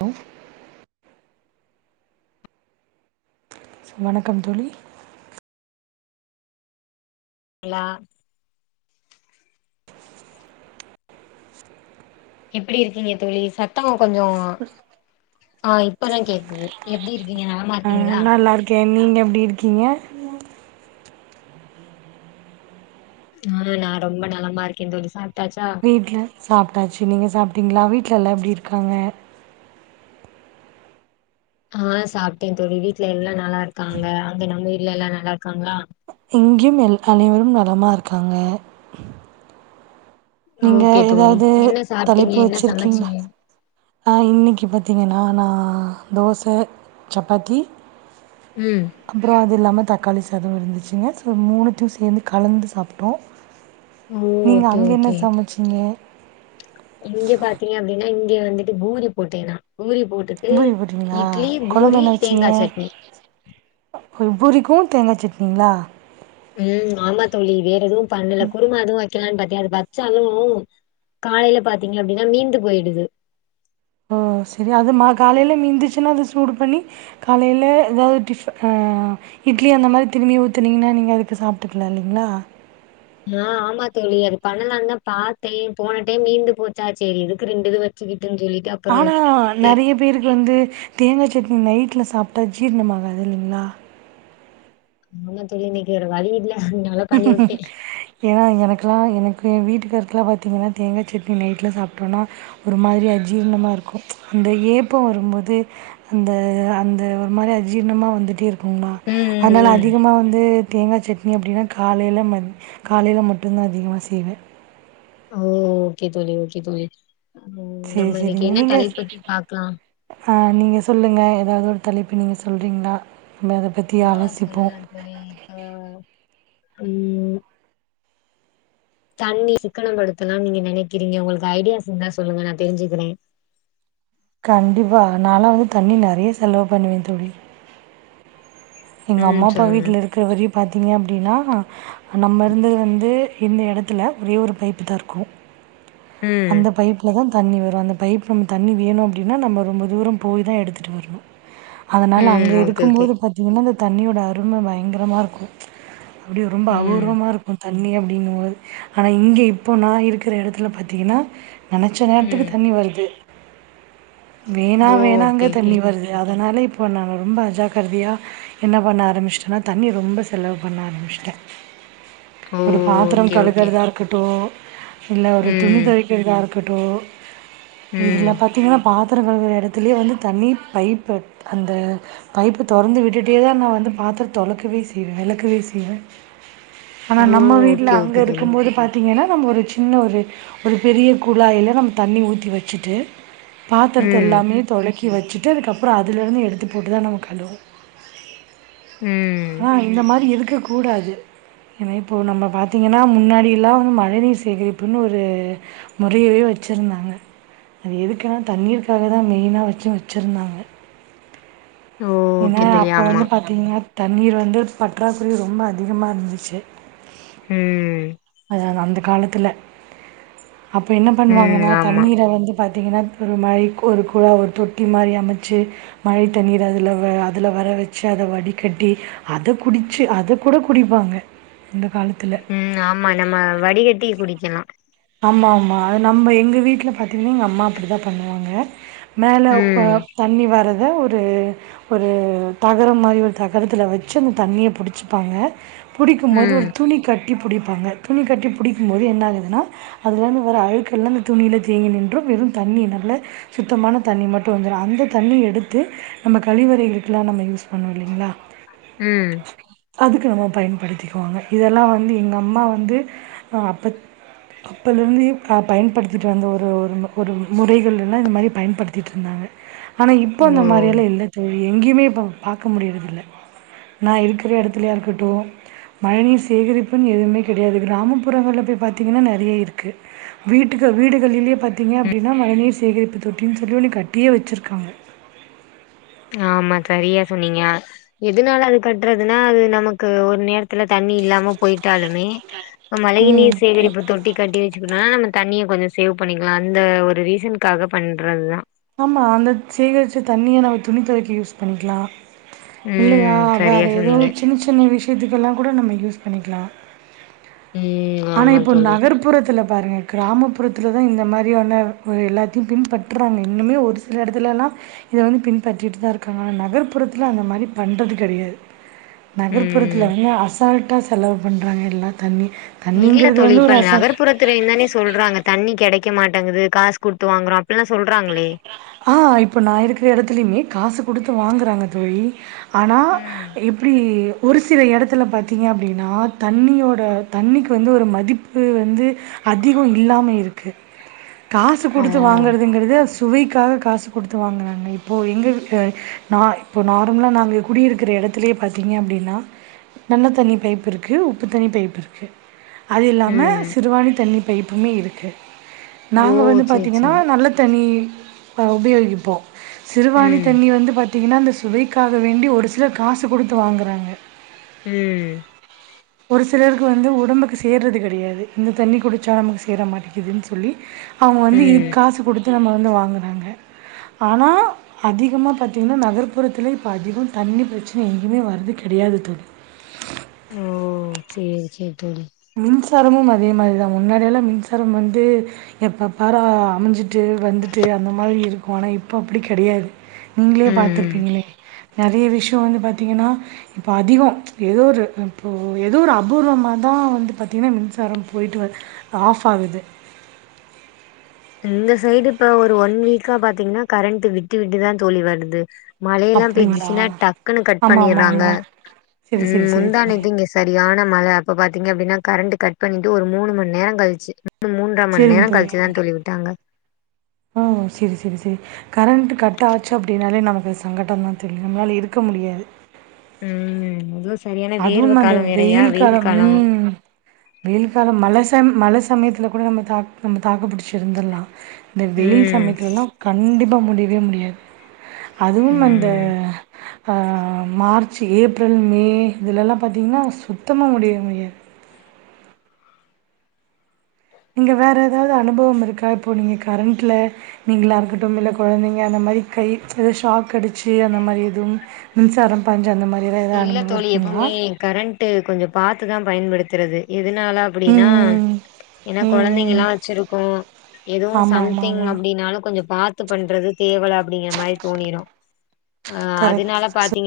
Hello வணக்கம் தோழி லா எப்படி இருக்கீங்க தோழி சத்த கொஞ்சோ ஆஹ் இப்பதா கேக்குது எப்டி இருக்கீங்க நலமா இருக்கு நல்லலா இருக்கே நீங்க எப்டி இருக்கீங்க ஆஹ் நான் ரொம்ப நலமா இருக்கே தோழி சா வீட்ல சாப்ட்டாச்சு நீங்க சாப்ட்டீங்களா வீட் எல்லார் எப்டி இருக்காங்க ஆஹ் சாப்ட்டே தோழி வீட்ல எல்லா நல்லா இருக்காங்க அங்க நம்ம வீட்ல எல்லா நல்லா இருக்காங்களா இங்கேம் எ அனைவரும் நலமா இருக்காங்க நீங்க ஓகே தோழி எதாவது என்ன சாப்ட்டீங்க தலைப்பு என்ன வச்சிருக்கீங்ளா சமச்சீங்க ஆஹ் இன்னைக்கு பாத்தீங்கன்னா நா நா தோச சப்பாத்தி ம் அப்றோ அது இல்லாம தக்காளி சட் சாத இருந்துச்சு சோ மூணுத்தயு சேர்ந்து கலந்து சாப்ட்டோ ஹோ ஓகே ஓகே ங்க இங்க பாத்தீங்க அப்டின்னா இங்க வந்துட்டு பூரி போட்டே நா பூரி போட்டுட்டு பூரி போட்டீங்களா இட்லி கொழம்பு பூரி என்ன தேங்கா சட்னி ஒ பூரிக்கு தேங்கா சட்னிங்ளா ம் ஆமா தோழி வேற எதுவும் பண்ணல குருமா அதுவு க்கெலான் பாத்தே அது வச்சாலும் காலையில பாத்தீங்க அப்டின்னா மீந்து போயிடுது ஓ சரி அது மா காலையில மீந்துச்சுன்னா அது சூடு பண்ணி காலையில ஏதாவது டிஃப் ஹா இட்லி அந்த மாரி திரும்பியு ஊத்துனீங்கன்னா நீங்க அதுக்கு சாப்ட்டுக்லா இல்லிங்ளா ஆஹ் ஆமா தோளி அது பண்ணலான்தா பாத்தேன் போன டைம் மீந்து போச்சா செரி எதுக்கு ரெண்டுது வச்சுகிட் ஆனா நறைய பேருக்கு வந்து தேங்கா சட் சட்னி நைட்ல சாப்ட்டா ஜீர்ணமாகாது இல்லிங்ளா ஆமா தோழி இன்னெக்வேற வலி இல்ல அதனால பண்ணி வுட்டே ஏன்னா எனக்லா எனக் என் வீட்டுக்கார்க்லா பாத்திங்கன்னா தேங்காய் சட்னி நைட்ல சாப்ட்டோனா ஒரு மாதிரி அஜீர்ணமா ருக்கும் அந்த ஏப்பொ வரும்போது அந்த அந்த ஒரு மாரி அஜீர்ணமா வந்துட்டே இரு கும ம் ம் அத்னால ம் அதிகமா வந்து தேங்கா சட்னி அப்டினா காலையில மத் காலையில மட்டுந்தா அதிகமா செய்வேன் ஓ ஓகே தோழி ஓகே தோழி ம் சரி நம்ம இன்னக்கி சரிங்க என்ன தலைப்ப பத்தி பாக்லா நீங்க சொல்லுங்க ஏதாவது ஒரு தலைப்பு நீங்க சொல்றீங்ளா ஆஹ் சொல்லலான் தோழி இப்ப ம் தண்ணி சிக்கனம் படுத்தலாம் நீங்க நினைக்கிறீங்க உங்கள்க்கு ஐடியாஸ் இருந்தா சொல்லுங்க நா தெரிஞ்சுக்றேன் கண்டிப்பா நாலா வந்து தண்ணி நறைய செலவு பண்ணுவேன் தோழி எங்க ம் அம்மா அப்பா சொல்லுங்க வீட்ல இருக்கற வரையு பாத்தீங்க அப்டின்னா நம்ம ருந்தது வந்து இந்த இடத்துல ஒரே ஒரு பைப்பு தா ருக்கு ம் அந்த பைப்ல தான் தண்ணி வரு அந்த பைப் நம்ம தண்ணி வேணு அப்டின்னா நம்ம ரொம்ப தூரம் போய் தான் எடுத்துட்டுவரணு அதனால அங்க ம் ஓகே இருக்கும் ஓகே போது பாத்தீங்கன்னா தண்ணியோட அரும பயங்கரமாக ருக்கு அப்டியே ரொம்ப ம் அபூர்வமா ருக்கும் தண்ணி அப்டிங்கும்போது ஆனா இங்கே இப்போ நா இருக்குற எடத்துல பா த்தினா நெனச்ச ம் நேர்த்துக்கு தண்ணி வருது ஓ வேணா வேணா ங்க ஓகே ஓகே தண்ணி வருது அப் அத்னால இப்போ நாங்க ரொம்ப அஜாகர்தியா என்ன பண்ண ஆரமிச்ட்டன்னா தண்ணி ரொம்ப செலவு பண்ண ஆரமிச்ட்டேன் ஓ ஒரு பாத்ரம் ஓகே ஓகே களுகறதா ருக்கட்டு இல்ல ஒரு ம் துணிதொவய்க கரோ இதுல ம் பாத்தீங்கன்னா பா பாத்திரம் கல்வேற இடத்துலையே வந்து தண்ணி பைப்பை அந்த பைப்பை திறந்து விட்டுட்டே தான் நான் வந்து பாத்திரம் தொளக்கவே செய்வேன் விளக்கவே செய்வேன் ஆனா ஓ நம்ம வீட்டுல ஓகே அங்க ஓகே தோழி இருக்கும் போதுபாத்தீங்கன்னா நம்ம ஒரு சின்ன ஒரு ஒரு பெரிய குழாயில் நம்ம தண்ணி ஊற்றி வச்சுட்டு பாத்திரத்து ம் எல்லாமே தொலைக்கி தக்கி வச்சுட்டு அதுக்கப்புறம் அதுலேருந்து எடுத்து போட்டு தான் நம்ம கழுவோம் ம் ஆஹ் இந்த மாதிரி இருக்கு இருக்க கூடாது ஏன்னா இப்போ நம்ம பாத்தீங்கன்னா முன்னாடியெல்லா வந்து மழை நீர் சேகரிப்புன்னு ஒரு முறையவே வச்சிருந்தாங்க அது எதுக்குன்னா தண்ணீருக்காக தா மெயினாக வச்சு வச்சிருந்தாங்க ஓ ஏன்னா ஓகே தோழி அப்ப ஆமா வந்து பாத்தீங்கன்னா தண்ணீர் வந்து பற்றாக்குறை ரொம்ப அதிகமாக இருந்துச்சு ம் அத வந்து காலத்துல அப்ப என்ன ம் பண்ணுவாங்கன்னா ஆமா தண்ணீர வந்து பாத் பாத்தீங்கன்னா ஒரு மழைக்கு ஒரு குழா ஒரு தொட்டி மாரி அமைச்சு மழை தண்ணீர அதுல அதுல வர வச்சு அத வடிகட்டி அத குடிச்சு அத கூட குடிப்பாங்க இந்த காலத்துல. ம் ஆமா நம்ம வடிகட்டி குடிக்கணு ஆமா ஆமா அது நம்ம எங்க வீட்டுல பாத்தீங்கன்னா எங்க அம்மா அப்படிதா பண்ணுவாங்க மேல ஒ ம் தண்ணி வரது [unintelligible] ஒரு ஒரு தகர மாரி தகரத்துல வச்சு அந்த தண்ணிய புடிச்சப்பாங்க புடிக்கும்போது ம் ஒரு துணி கட் கட்டி புடிப்பாங்க துணி கட்டி புடிக்கும் போது என்னாகுதுன்னா அதுலருந்து வர அழுக்கெல்லா அந்த துணியில தேங்கி நின்று வெறு தண்ணி நல்ல சுத்தமான தண்ணி மட்டு வந்துரு அந்த தண்ணி எடுத்து நம்ம கழிவறைகளுக்கெல்லா நம்ம யூஸ் பண்ணோயில்லைங்களா ம் அதுக்கு நம்ம பயன்படுத்திக்குவோங்க இதெல்லா வந்து எங்க அம்மா வந்து ஆ அப்ப அப்பலருந்து பயன்படுத்திட்டு வந்த ஒரு ஒரு ஒரு முறைகள்ளெல்லா இது மாரி பயன்படுத்திட்டுருந்தாங்க ஆனா இப்ப ஓ அந்த மாரியெல்லா இல்ல தோழி எங்கியுமே இப்போ பாக்க முடியிறதில்ல நா இருக்கிற எடத்துலயாயிருக்கட்டு மழை சேகரிப்புன்னு எதுவுமே கிடையாது கிராமப்புறங்கள்ல போய் பாத்தீங்கன்னா நெற வே இருக்கு வீட்டுக்கு வீடுகளிலியே பாத்தீங்க அப்டின்னா மழை நீர் சேகரிப்பு தொட்டின்னு சொல்லி ஒன்னு கட்டியே வச்சிருக்காங்க ஆமா சரியா சொன்னீங்க எதுனால அது கட்டுறதுன்னா அது நமக்கு ஒரு நேரத்துல தண்ணி இல்லாம போயிட்டாலுமே இந்த மழை நீர் ம் சேகரிப்ப தொட்டி கட்டி வச்சுக்கணு நம்ம தண்ணிய கொஞ்சோ சேவ் பண்ணிக்கலா அந்த ஒரு ரீசனுக்காக பண்றது தா ஆமா அந்த சேகரிச்ச தண்ணிய நம்ம துணி தொவைக்க யூஸ் பண்ணிக்கலா இல்லையா ம் வேற சரியா எதோ சொன்னீங்க ஒரு சின்ன சின்ன விஷ் இதுக்கெல்லா கூட நம்ம யூஸ் பண்ணிக்கலா ம் ஆனா ஆமா இப்போ தோழி நகர்ப்புறத்துல பாருங்க கிராமப்புறத்துலதா இந்த மாரியான எல்லாத்தியு பின்பற்றாங்க இன்னுமே ஒரு சில எடத்துலலா இத வந்து பின்பற்றிட்டுதா இருக்காங்க ஆனா நகர்ப்புறத்துல அந்த மாதரி பண்றது கெடையாது ம் நகர்ப்புறத்துல வந்து அசால்ட் ட்டா செலவு பண்றாங்க எல்லா தண்ணி இல்ல தண்ணிங்கிறது தோழி வந்து ஒரு இப்ப அசால்ட் நகர்ப்புறத்துலயு தானே சொல்றாங்க தண்ணி கெடைக் க்க மாட்டேங்கது காஸ் குடுத்து வாங்கறோ ஆ இப்ப நா இருக்கிற எடத்துலியுமே காசு குடுத்து வாங்குறாங்க தோழி ஆனா ம் எப்டி ஒரு சில எடத்துல பாத்தீங்க அப்டீனா தண்ணியோட தண்ணிக்கு வந்து ஒரு மதிப்பு வந்து அதிகோ இல்லாம இருக்கு. காசு ஓ குடுத்து வாங்கறத் சுவைக்காக காசு குடுத்து வாங்கறாங்க. இப்போ எங்க இருக்கு நா இப்போ நார்மலாக நாங்க குடியிருக்கிற எடத்துலே பார்த்தீங்க அப்டின்னா நன்ன தண்ணி பைப்பு இருக்கு. உப்பு தண்ணி பைப்பு இருக்கு அது இல்லாம ம் சிறுவாணி தண்ணி பைய்ப்புமே இருக்கு ஓ நாங்க வந்து சேரி பாத்தீங்கனா சேரி நல்ல ம் அ உபயோகிப்போ சிறுவாணி ம் தண்ணி வந்து பாத் பாத்திங்கன்னா அந்த சுவைக்காக வேண்டி ஒரு சிலர் காசு குடுத்து வாங்கறாங்க. உம் ஒரு சிலருக்கு வந்து உடம்புக்கு சேர்றது கெடையாது. இந்த தண்ணி குடிச்சா நமக்கு சேர மாட்டேக்குதுன் சொல்லி அவுங்க வந்து இதுக் ம் காசு குடுத் து நம்ம வந்து வாங்கறாங்க. ஆனா அதிகமா பாத்திங்கன்னா நகர்ப்புறத்தில இப்போ அதிகோ தண்ணி பிரச்சன எங்கயுமே வருது கெடையாது தோழி ம் சேரி சேர் தோழி மின்சாரமும் அதேமாரிதா முன்னாடியெல்லா மின்சாரம் வந்து எப்ப பார அமுஞ்சிட்டு வந்துட்டு அந்த மாரி இருக்கு. ஆனா இப்போ அப்டி கெடையாது. நீங்களே ம் ம் பாத்துர்ப்பீங்களே. நெறைய விஷ்யோ வந்து பாத்திங்கன்னா இப்போ அதிகோ ஏதோ ஒரு இப்போ ஏதோ ஒரு அபூர்வமா தா வந்து பாத்தீங்கனா மின்சாரம் போய்ட்டு வ ஆஃப் ஆகுது. இந்த சைடு இப்ப ஒரு ஒன் வீக்கா பாத்தீங்கன்னா கரண்டு விட்டு விட்டுதா தோழி வருது மழயெல்லா அப்படிங்களா? பேன்சுச்சுன்னா டக்குன்னு கட் ஆமா, ஆமா, பண்ணீறாங்க. ஆமா. சரி, சரி, உம் சரி தோழி. முந்தானேது இங்க சரியான மழ அப்பபா தீங்க அப்டினா கரண்ட் கட் பண்ணிட்டு ஒரு மூணு மணி நேரோ கழிச்சு மூன்ற மண் சரிங்க நேரோ தோழி. கழுச்சுதா தோழவி ஓ செரி செரி செரி கரண்ட் கட் ஆச்சு அப்டினாலே நமக்கு அது சங்கட்டோதா தோழி நம்மளால இருக்க முடியாது. உஹ்ம் அத அதுவும் அந்த வெயில் காலம் உம் வெயில் காலம் மலசம் மழை சமயத்தில கூட நம்ம தா நம்ம தாக்கு புடிச்சிருந்துர்லா இந்த வெயில் ம் சமயத்துலலா கண்டிப்பா முடி வே முடியா அதுவும் அந்த ம் பா மார்ச்சு ஏப்ரல் மே இதுலெல்லா பாத்தீங்ன்னா சுத்தமா முடிய முடியா நீங்க வேற எதாது அனுபவம் இருக்கா இப்போ நீங்க கரண்ட்ல நீங்குலா இருக்கட்டும் இல்ல கொழந்தைங்க அந்த மாரி கை எதாது ஷாக் அடிச்சு அந்த மாரி எதுவும் மின்சாரம் பாஞ்சு அந்த மார் இல்ல தோழி எப்பம்மே கரண்ட்டு கொஞ்சம் பாத்து தா பயன்படுத்துறது எதுனால ம் அப்படின்னா ஏன்னா எதுனால ம் அப்புடினா எனா ம் ம் ம் கொழந்தைங்குலா வச்சிருக்கோ எதுவு ஆமா, ஆமா, சம்திங் ஆமா. அப்டினாலு கொஞ்சோ பாத்து பண்றது தேவல அப்டிங்கிற மாரி தோணிரு அஹ் அதுனால கரெக்ட். பாத்தீங்க